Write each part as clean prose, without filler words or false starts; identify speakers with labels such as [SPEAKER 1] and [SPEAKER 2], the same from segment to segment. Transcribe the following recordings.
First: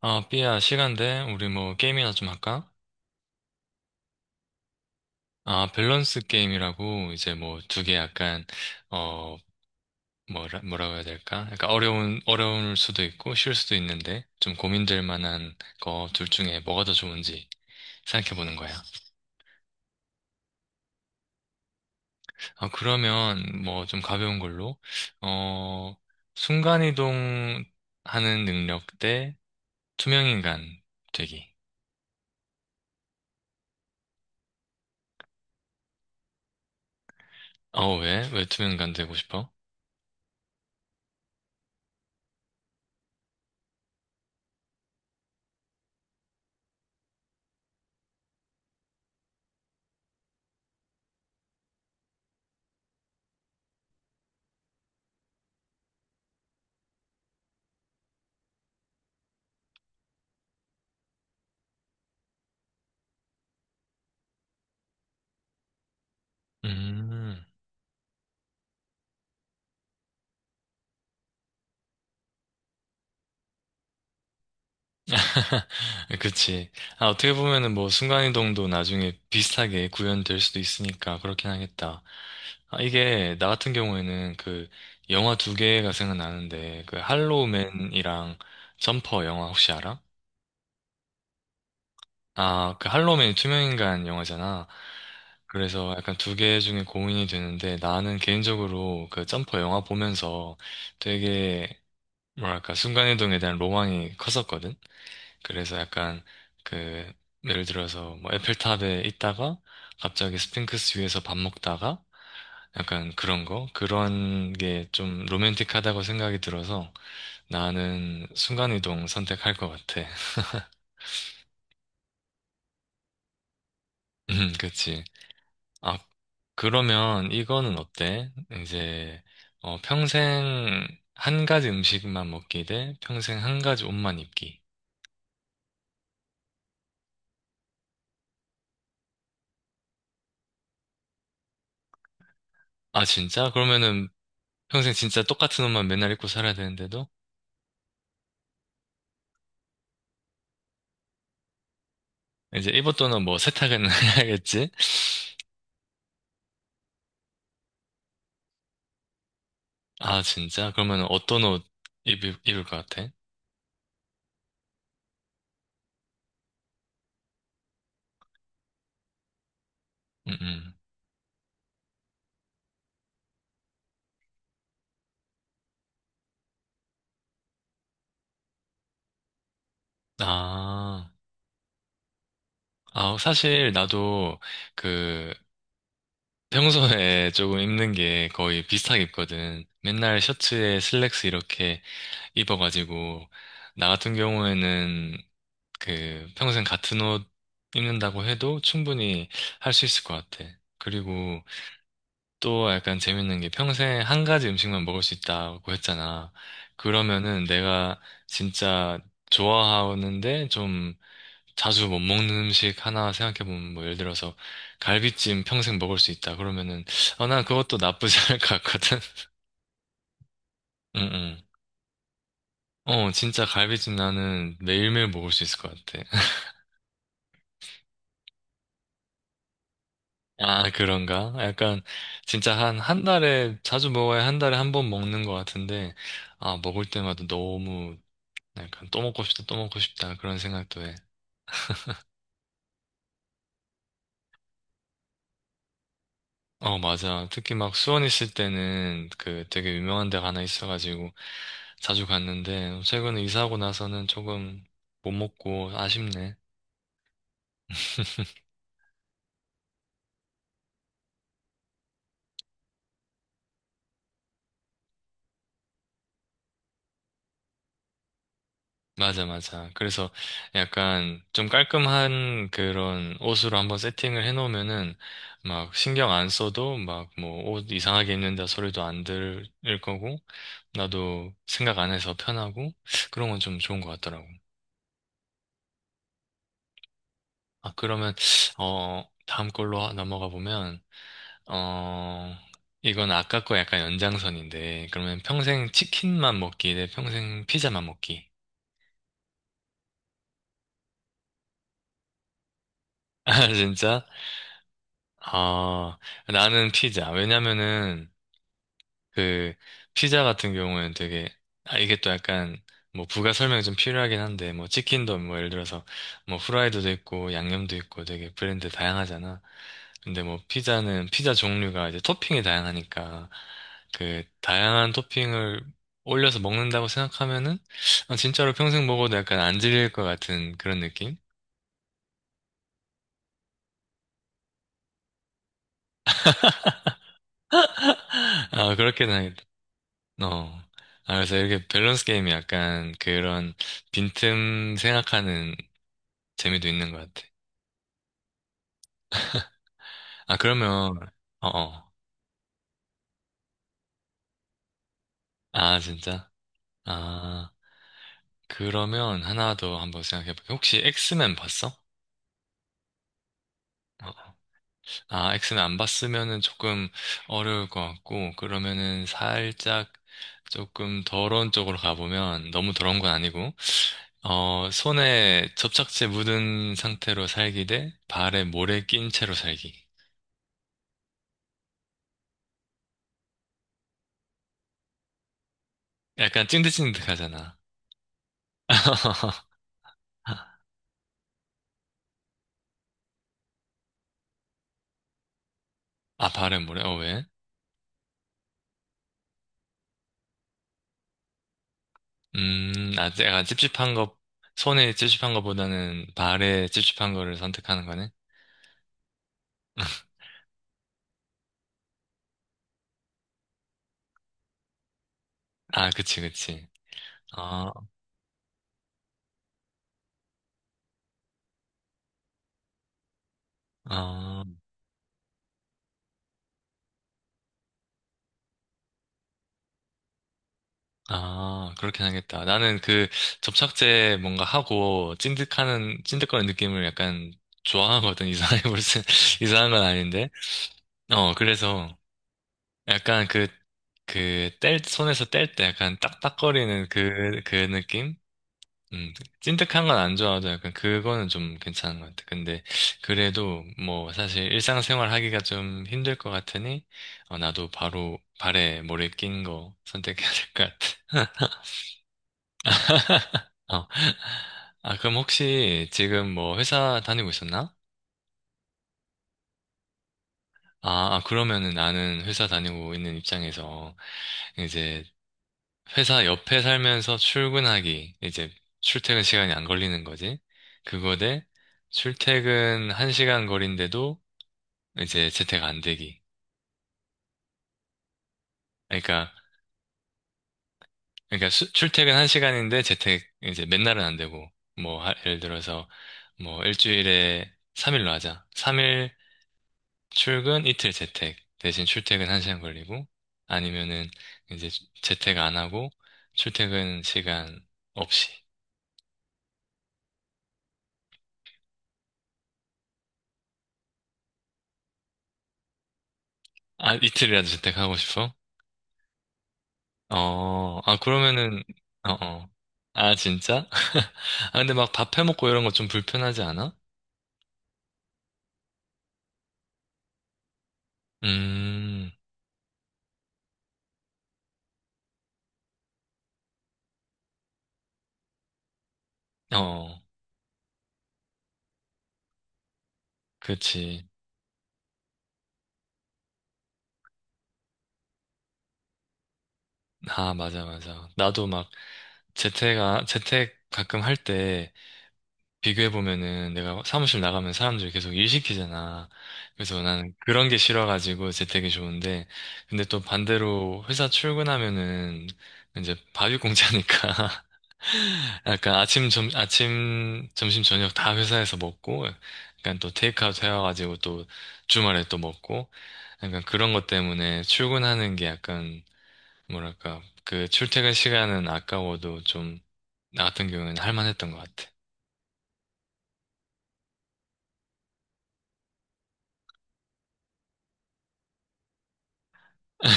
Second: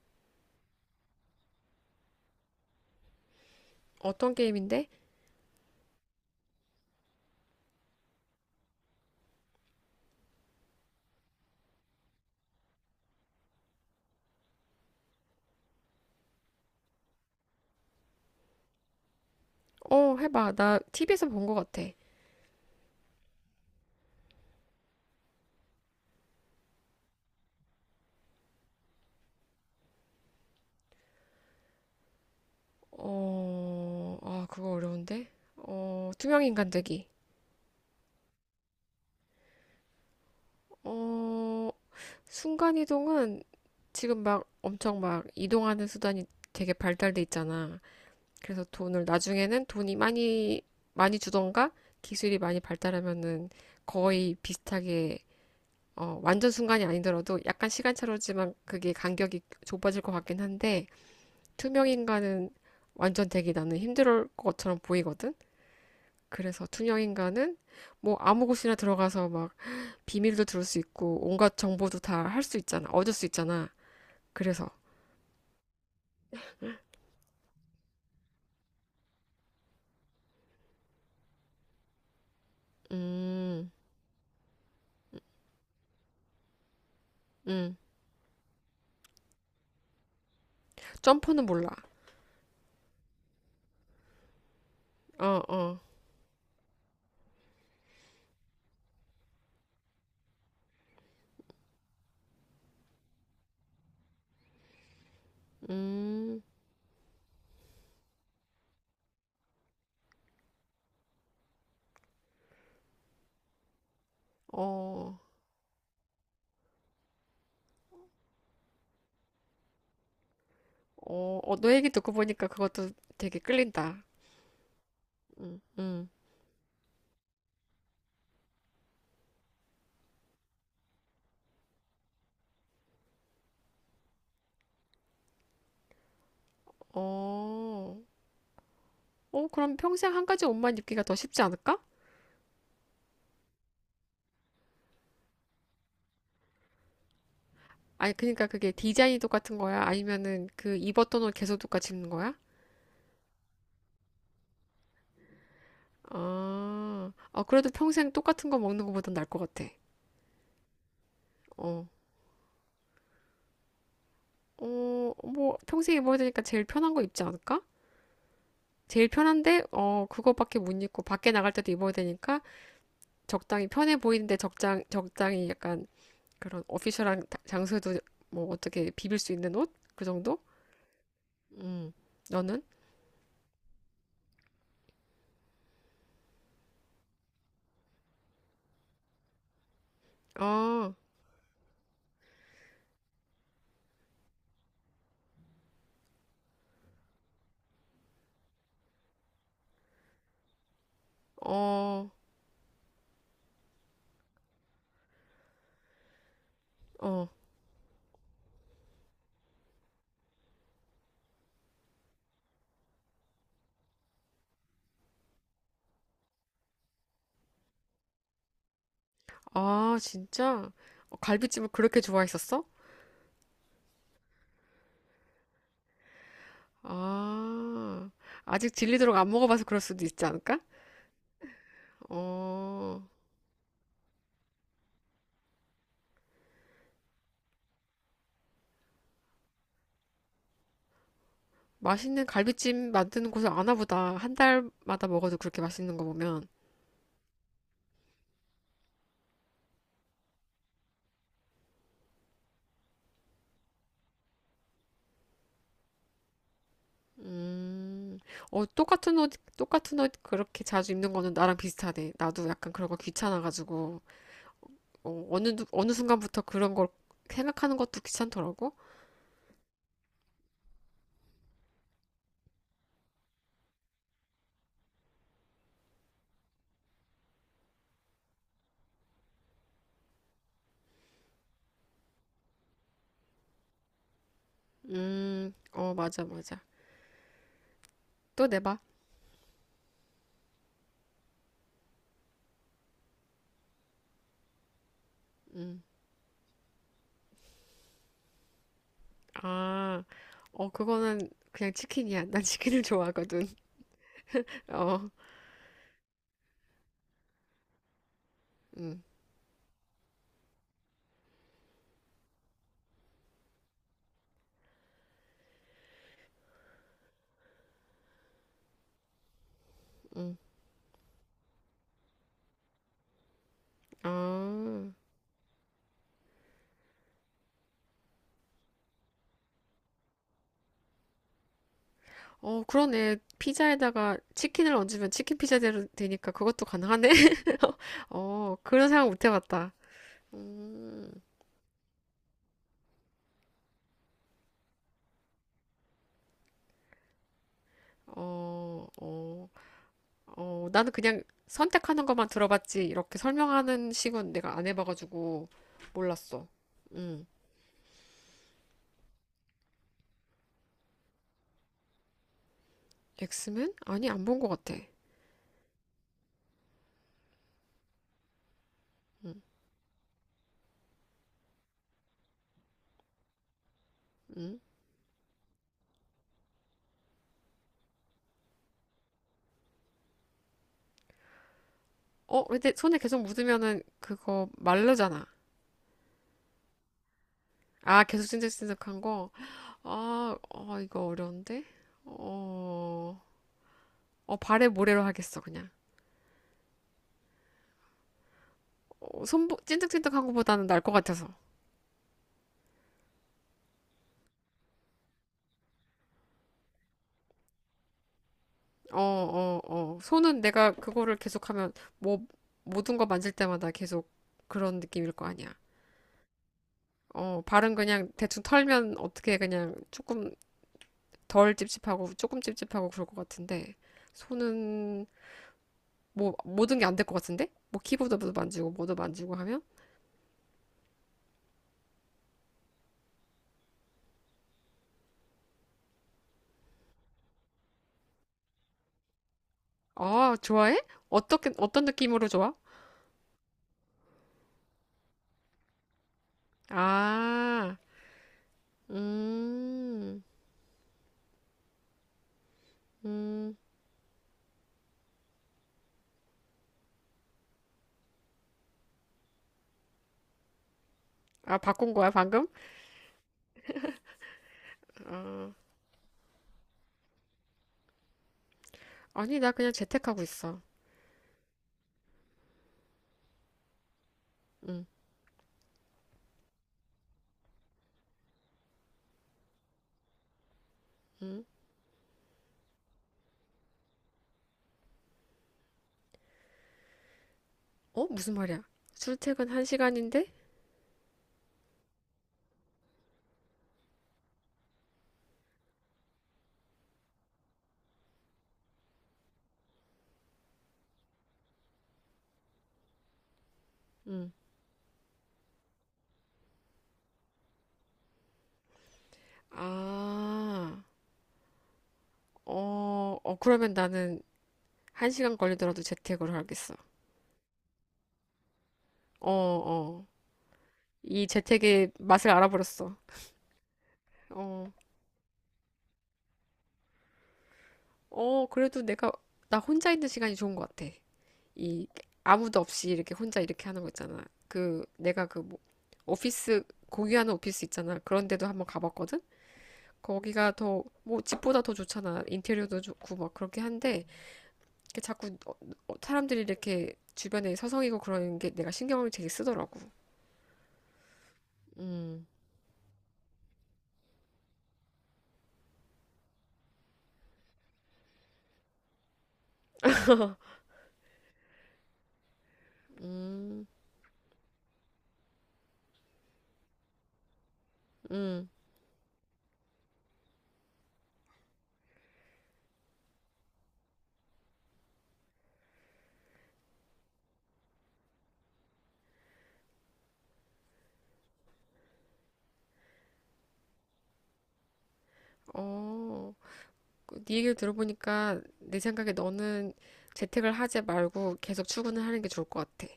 [SPEAKER 1] 아, 삐야, 시간 돼? 우리 뭐 게임이나 좀 할까?
[SPEAKER 2] 어떤 게임인데?
[SPEAKER 1] 아, 밸런스 게임이라고 이제 뭐 두 개 약간 어 뭐라고 해야 될까? 약간 어려운 어려울 수도 있고 쉬울 수도 있는데 좀 고민될 만한 거 둘 중에 뭐가 더 좋은지 생각해 보는 거야.
[SPEAKER 2] 어, 해봐. 나 TV에서 본 것 같아.
[SPEAKER 1] 아, 그러면 뭐 좀 가벼운 걸로 어 순간이동 하는 능력 대 투명인간 되기.
[SPEAKER 2] 어, 아, 그거 어려운데? 어, 투명인간되기.
[SPEAKER 1] 어, 왜? 왜 투명인간 되고 싶어?
[SPEAKER 2] 어, 순간이동은 지금 막 엄청 막 이동하는 수단이 되게 발달돼 있잖아. 그래서 돈을 나중에는 돈이 많이 주던가 기술이 많이 발달하면은 거의 비슷하게 완전 순간이 아니더라도 약간 시간차로지만 그게 간격이 좁아질 것 같긴 한데 투명인간은 완전 되기 나는 힘들 것처럼 보이거든? 그래서
[SPEAKER 1] 음.
[SPEAKER 2] 투명인간은 뭐 아무 곳이나 들어가서 막 비밀도 들을 수 있고 온갖 정보도 다 할 수 있잖아. 얻을 수 있잖아. 그래서,
[SPEAKER 1] 그치. 아, 어떻게 보면은 뭐 순간이동도 나중에 비슷하게 구현될 수도 있으니까 그렇긴 하겠다. 아, 이게 나
[SPEAKER 2] 음,
[SPEAKER 1] 같은 경우에는 그 영화 두 개가 생각나는데 그
[SPEAKER 2] 음.
[SPEAKER 1] 할로우맨이랑 점퍼 영화 혹시 알아?
[SPEAKER 2] 점퍼는 몰라.
[SPEAKER 1] 아, 그 할로우맨이 투명인간 영화잖아.
[SPEAKER 2] 어, 어,
[SPEAKER 1] 그래서 약간 두 개 중에 고민이 되는데 나는 개인적으로 그 점퍼 영화 보면서 되게 뭐랄까 순간이동에 대한 로망이 컸었거든. 그래서 약간
[SPEAKER 2] 음,
[SPEAKER 1] 그 예를 들어서 뭐 에펠탑에 있다가 갑자기 스핑크스 위에서 밥 먹다가 약간 그런 거 그런 게
[SPEAKER 2] 어,
[SPEAKER 1] 좀 로맨틱하다고 생각이 들어서 나는 순간이동 선택할 것 같아.
[SPEAKER 2] 어, 어, 너 얘기 듣고 보니까 그것도 되게 끌린다.
[SPEAKER 1] 그치.
[SPEAKER 2] 음,
[SPEAKER 1] 아,
[SPEAKER 2] 음,
[SPEAKER 1] 그러면 이거는 어때? 이제 어, 평생 한 가지 음식만 먹기 대 평생 한 가지 옷만 입기.
[SPEAKER 2] 어, 어, 그럼 평생 한 가지 옷만 입기가 더 쉽지 않을까?
[SPEAKER 1] 아, 진짜? 그러면은 평생 진짜 똑같은 옷만 맨날 입고 살아야 되는데도?
[SPEAKER 2] 아니, 그러니까 그게 디자인이 똑같은 거야? 아니면은 그 입었던 옷 계속 똑같이 입는 거야?
[SPEAKER 1] 이제 입었던 옷뭐 세탁은 해야겠지?
[SPEAKER 2] 아, 어, 그래도 평생 똑같은 거 먹는 거보단 나을 것 같아.
[SPEAKER 1] 아, 진짜? 그러면 어떤 옷
[SPEAKER 2] 어,
[SPEAKER 1] 입을 것 같아?
[SPEAKER 2] 어, 뭐, 평생 입어야 되니까 제일 편한 거 입지 않을까? 제일 편한데, 어,
[SPEAKER 1] 음,
[SPEAKER 2] 그거밖에
[SPEAKER 1] 음.
[SPEAKER 2] 못 입고 밖에 나갈 때도 입어야 되니까 적당히 편해 보이는데 적당히 약간 그런 오피셜한 장소에도 뭐 어떻게 비빌 수 있는 옷? 그 정도?
[SPEAKER 1] 아,
[SPEAKER 2] 음, 너는?
[SPEAKER 1] 아, 사실 나도 그 평소에 조금 입는 게 거의 비슷하게 입거든. 맨날 셔츠에
[SPEAKER 2] 어,
[SPEAKER 1] 슬랙스 이렇게 입어가지고, 나 같은 경우에는 그 평생 같은 옷 입는다고 해도 충분히 할 수 있을 것 같아. 그리고
[SPEAKER 2] 어,
[SPEAKER 1] 또 약간 재밌는 게 평생 한 가지 음식만 먹을 수 있다고 했잖아.
[SPEAKER 2] 어.
[SPEAKER 1] 그러면은 내가 진짜 좋아하는데 좀 자주 못 먹는 음식 하나 생각해보면 뭐 예를 들어서 갈비찜 평생 먹을 수 있다. 그러면은 어, 난 그것도 나쁘지 않을 것 같거든.
[SPEAKER 2] 아, 진짜? 어,
[SPEAKER 1] 응응.
[SPEAKER 2] 갈비찜을 그렇게 좋아했었어?
[SPEAKER 1] 어, 진짜 갈비찜 나는 매일매일 먹을 수 있을 것 같아.
[SPEAKER 2] 아, 아직 질리도록 안 먹어봐서 그럴 수도 있지 않을까?
[SPEAKER 1] 아, 그런가? 약간 진짜 한
[SPEAKER 2] 어,
[SPEAKER 1] 한 달에 자주 먹어야 한 달에 한 번 먹는 것 같은데 아, 먹을 때마다 너무 약간 또 먹고 싶다, 또 먹고 싶다 그런 생각도 해.
[SPEAKER 2] 맛있는 갈비찜 만드는 곳을 아나 보다. 한 달마다 먹어도 그렇게 맛있는 거 보면.
[SPEAKER 1] 어, 맞아. 특히 막 수원 있을 때는 그 되게 유명한 데가 하나 있어가지고 자주 갔는데 최근에 이사하고 나서는 조금 못 먹고 아쉽네.
[SPEAKER 2] 음, 어, 똑같은 옷, 똑같은 옷 그렇게 자주 입는 거는 나랑 비슷하네. 나도 약간 그런 거 귀찮아가지고, 어, 어느 순간부터 그런 걸 생각하는 것도 귀찮더라고.
[SPEAKER 1] 맞아, 맞아. 그래서 약간 좀 깔끔한 그런 옷으로 한번 세팅을 해놓으면은 막 신경 안 써도 막 뭐 옷 이상하게 입는다 소리도 안 들을 거고 나도 생각 안 해서 편하고 그런 건 좀 좋은 것 같더라고.
[SPEAKER 2] 어, 맞아, 맞아.
[SPEAKER 1] 아, 그러면,
[SPEAKER 2] 또 내봐.
[SPEAKER 1] 어, 다음 걸로 넘어가 보면, 어, 이건 아까 거 약간 연장선인데, 그러면 평생
[SPEAKER 2] 음.
[SPEAKER 1] 치킨만 먹기 대 평생 피자만 먹기.
[SPEAKER 2] 아, 어, 그거는 그냥 치킨이야. 난 치킨을
[SPEAKER 1] 아,
[SPEAKER 2] 좋아하거든.
[SPEAKER 1] 진짜?
[SPEAKER 2] 어,
[SPEAKER 1] 아, 나는 피자. 왜냐면은,
[SPEAKER 2] 음,
[SPEAKER 1] 그 피자 같은 경우는 되게 아 이게 또 약간 뭐 부가 설명이 좀 필요하긴 한데 뭐 치킨도 뭐 예를 들어서 뭐 후라이드도 있고 양념도 있고 되게 브랜드 다양하잖아. 근데
[SPEAKER 2] 음,
[SPEAKER 1] 뭐 피자는 피자 종류가 이제 토핑이 다양하니까 그 다양한
[SPEAKER 2] 아.
[SPEAKER 1] 토핑을 올려서 먹는다고 생각하면은 아, 진짜로 평생 먹어도 약간 안 질릴 것 같은 그런 느낌?
[SPEAKER 2] 어, 그러네. 피자에다가 치킨을 얹으면 치킨 피자대로 되니까 그것도 가능하네. 어,
[SPEAKER 1] 아,
[SPEAKER 2] 그런
[SPEAKER 1] 그렇게
[SPEAKER 2] 생각 못
[SPEAKER 1] 나겠다.
[SPEAKER 2] 해봤다.
[SPEAKER 1] 어.
[SPEAKER 2] 음,
[SPEAKER 1] 아, 그래서 이렇게 밸런스 게임이 약간 그런 빈틈 생각하는 재미도 있는 것 같아.
[SPEAKER 2] 어, 어,
[SPEAKER 1] 아,
[SPEAKER 2] 어, 나는
[SPEAKER 1] 그러면,
[SPEAKER 2] 그냥
[SPEAKER 1] 어, 어.
[SPEAKER 2] 선택하는 것만 들어봤지. 이렇게 설명하는 식은 내가 안 해봐가지고
[SPEAKER 1] 아, 진짜?
[SPEAKER 2] 몰랐어. 음,
[SPEAKER 1] 아, 그러면 하나 더 한번 생각해볼게. 혹시 엑스맨 봤어?
[SPEAKER 2] 엑스맨?
[SPEAKER 1] 어,
[SPEAKER 2] 아니, 안
[SPEAKER 1] 어.
[SPEAKER 2] 본 것 같아.
[SPEAKER 1] 아, 엑스맨 안 봤으면은 조금 어려울 것 같고, 그러면은
[SPEAKER 2] 음,
[SPEAKER 1] 살짝 조금 더러운 쪽으로 가보면, 너무 더러운 건 아니고,
[SPEAKER 2] 음.
[SPEAKER 1] 어, 손에 접착제 묻은 상태로 살기 대 발에 모래 낀 채로 살기.
[SPEAKER 2] 어, 근데 손에 계속 묻으면은 그거 마르잖아.
[SPEAKER 1] 약간 찐득찐득하잖아.
[SPEAKER 2] 아, 계속 찐득찐득한 거. 아, 어, 이거 어려운데? 어, 어, 발에 모래로 하겠어, 그냥.
[SPEAKER 1] 아, 발에 모래? 어, 왜?
[SPEAKER 2] 어, 손, 찐득찐득한 거보다는 날 것 같아서.
[SPEAKER 1] 음, 아, 약간 찝찝한 거, 손에 찝찝한 거보다는 발에 찝찝한 거를 선택하는 거네?
[SPEAKER 2] 어, 어, 어. 손은 내가 그거를 계속하면 뭐, 모든 거 만질 때마다 계속 그런 느낌일 거 아니야.
[SPEAKER 1] 아, 그치, 그치.
[SPEAKER 2] 어,
[SPEAKER 1] 아,
[SPEAKER 2] 발은 그냥 대충 털면 어떻게 그냥 조금 덜 찝찝하고 조금 찝찝하고 그럴 것 같은데,
[SPEAKER 1] 아,
[SPEAKER 2] 손은 뭐 모든 게 안 될 것 같은데? 뭐 키보드도 만지고 뭐도 만지고 하면?
[SPEAKER 1] 아, 그렇긴 하겠다. 나는 그 접착제 뭔가 하고 찐득거리는 느낌을 약간 좋아하거든. 이상해, 무슨, 이상한 건 아닌데.
[SPEAKER 2] 아, 좋아해?
[SPEAKER 1] 어,
[SPEAKER 2] 어떻게 어떤
[SPEAKER 1] 그래서
[SPEAKER 2] 느낌으로 좋아?
[SPEAKER 1] 약간 손에서 뗄 때 약간 딱딱거리는 그
[SPEAKER 2] 아,
[SPEAKER 1] 느낌? 음, 찐득한 건 안
[SPEAKER 2] 음,
[SPEAKER 1] 좋아하죠. 약간 그거는 좀 괜찮은 것 같아. 근데
[SPEAKER 2] 음,
[SPEAKER 1] 그래도 뭐 사실 일상생활 하기가 좀 힘들 것 같으니 어, 나도 바로 발에 모래 낀 거 선택해야 될 것 같아.
[SPEAKER 2] 아 바꾼 거야 방금?
[SPEAKER 1] 어. 아, 그럼
[SPEAKER 2] 아,
[SPEAKER 1] 혹시 지금 뭐 회사 다니고 있었나?
[SPEAKER 2] 아니 나 그냥 재택하고 있어.
[SPEAKER 1] 아, 아, 그러면은 나는 회사 다니고 있는 입장에서
[SPEAKER 2] 음,
[SPEAKER 1] 이제 회사 옆에 살면서 출근하기, 이제 출퇴근 시간이 안 걸리는 거지. 그거
[SPEAKER 2] 응.
[SPEAKER 1] 대 출퇴근 1시간 거리인데도 이제 재택 안 되기.
[SPEAKER 2] 어 무슨 말이야?
[SPEAKER 1] 그러니까,
[SPEAKER 2] 출퇴근 한 시간인데?
[SPEAKER 1] 그러니까 출퇴근 한 시간인데 재택 이제 맨날은 안 되고, 뭐, 예를 들어서 뭐 일주일에 3일로 하자. 3일 출근, 이틀 재택. 대신 출퇴근 한 시간 걸리고, 아니면은
[SPEAKER 2] 응.
[SPEAKER 1] 이제 재택 안 하고, 출퇴근 시간 없이.
[SPEAKER 2] 아, 어, 어 그러면 나는 한 시간 걸리더라도 재택으로 하겠어.
[SPEAKER 1] 아, 이틀이라도 재택하고 싶어?
[SPEAKER 2] 어, 어.
[SPEAKER 1] 어, 아,
[SPEAKER 2] 이
[SPEAKER 1] 그러면은,
[SPEAKER 2] 재택의
[SPEAKER 1] 어,
[SPEAKER 2] 맛을
[SPEAKER 1] 어.
[SPEAKER 2] 알아버렸어.
[SPEAKER 1] 아, 진짜? 아,
[SPEAKER 2] 어.
[SPEAKER 1] 근데 막 밥 해먹고 이런 거 좀 불편하지 않아?
[SPEAKER 2] 어, 그래도 내가, 나 혼자 있는 시간이 좋은 것 같아. 이,
[SPEAKER 1] 음,
[SPEAKER 2] 아무도 없이 이렇게 혼자 이렇게 하는 거 있잖아. 그, 내가 그, 뭐, 오피스, 공유하는 오피스 있잖아. 그런 데도 한번 가봤거든?
[SPEAKER 1] 어.
[SPEAKER 2] 거기가 더, 뭐, 집보다 더 좋잖아. 인테리어도 좋고, 막, 그렇게 한데,
[SPEAKER 1] 그치.
[SPEAKER 2] 이렇게 자꾸, 사람들이 이렇게 주변에 서성이고 그러는 게 내가 신경을 되게 쓰더라고.
[SPEAKER 1] 아, 맞아, 맞아. 나도 막
[SPEAKER 2] 음,
[SPEAKER 1] 재택 가끔 할 때 비교해보면은 내가 사무실 나가면 사람들 계속 일 시키잖아. 그래서 나는 그런 게 싫어가지고 재택이 좋은데. 근데 또
[SPEAKER 2] 음,
[SPEAKER 1] 반대로 회사 출근하면은 이제 밥이공짜니까
[SPEAKER 2] 음,
[SPEAKER 1] 약간 아침, 점심, 저녁 다 회사에서 먹고, 약간 또 테이크아웃 해와가지고 또 주말에 또 먹고, 약간 그런 것 때문에 출근하는 게 약간 뭐랄까, 그 출퇴근 시간은 아까워도 좀, 나 같은 경우에는 할만했던 것 같아.
[SPEAKER 2] 어. 그네 얘기를 들어보니까 내 생각에 너는 재택을 하지 말고 계속 출근을 하는 게 좋을 것 같아.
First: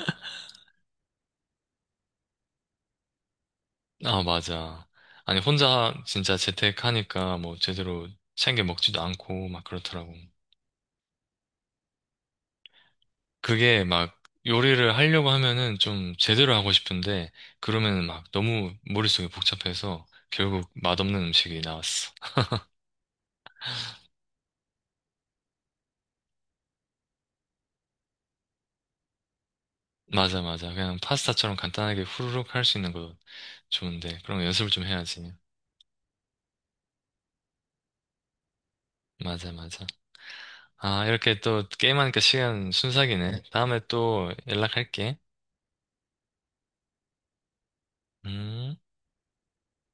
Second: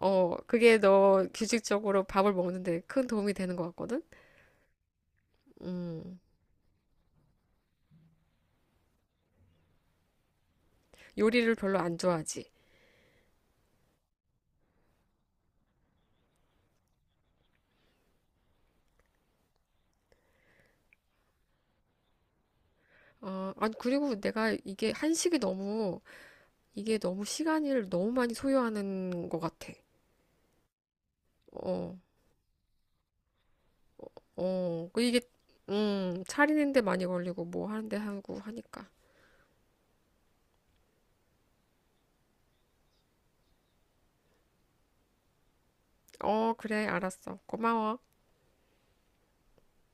[SPEAKER 2] 어, 그게 너 규칙적으로 밥을 먹는데 큰 도움이 되는 것 같거든?
[SPEAKER 1] 아, 맞아. 아니, 혼자
[SPEAKER 2] 음,
[SPEAKER 1] 진짜 재택하니까 뭐 제대로 챙겨 먹지도 않고 막 그렇더라고.
[SPEAKER 2] 요리를 별로 안 좋아하지.
[SPEAKER 1] 그게 막 요리를 하려고 하면은 좀 제대로 하고 싶은데, 그러면은 막 너무 머릿속이 복잡해서 결국 맛없는 음식이 나왔어.
[SPEAKER 2] 어, 아니, 그리고 내가 이게 한식이 너무, 이게 너무 시간을 너무 많이 소요하는 것 같아.
[SPEAKER 1] 맞아, 맞아. 그냥 파스타처럼
[SPEAKER 2] 어,
[SPEAKER 1] 간단하게 후루룩 할 수 있는 거 좋은데, 그런 거 연습을 좀
[SPEAKER 2] 어, 그 이게,
[SPEAKER 1] 해야지.
[SPEAKER 2] 차리는데 많이 걸리고 뭐 하는데 하고 하니까.
[SPEAKER 1] 맞아, 맞아. 아, 이렇게 또 게임하니까 시간 순삭이네. 다음에 또 연락할게.
[SPEAKER 2] 어, 그래, 알았어. 고마워.
[SPEAKER 1] 음.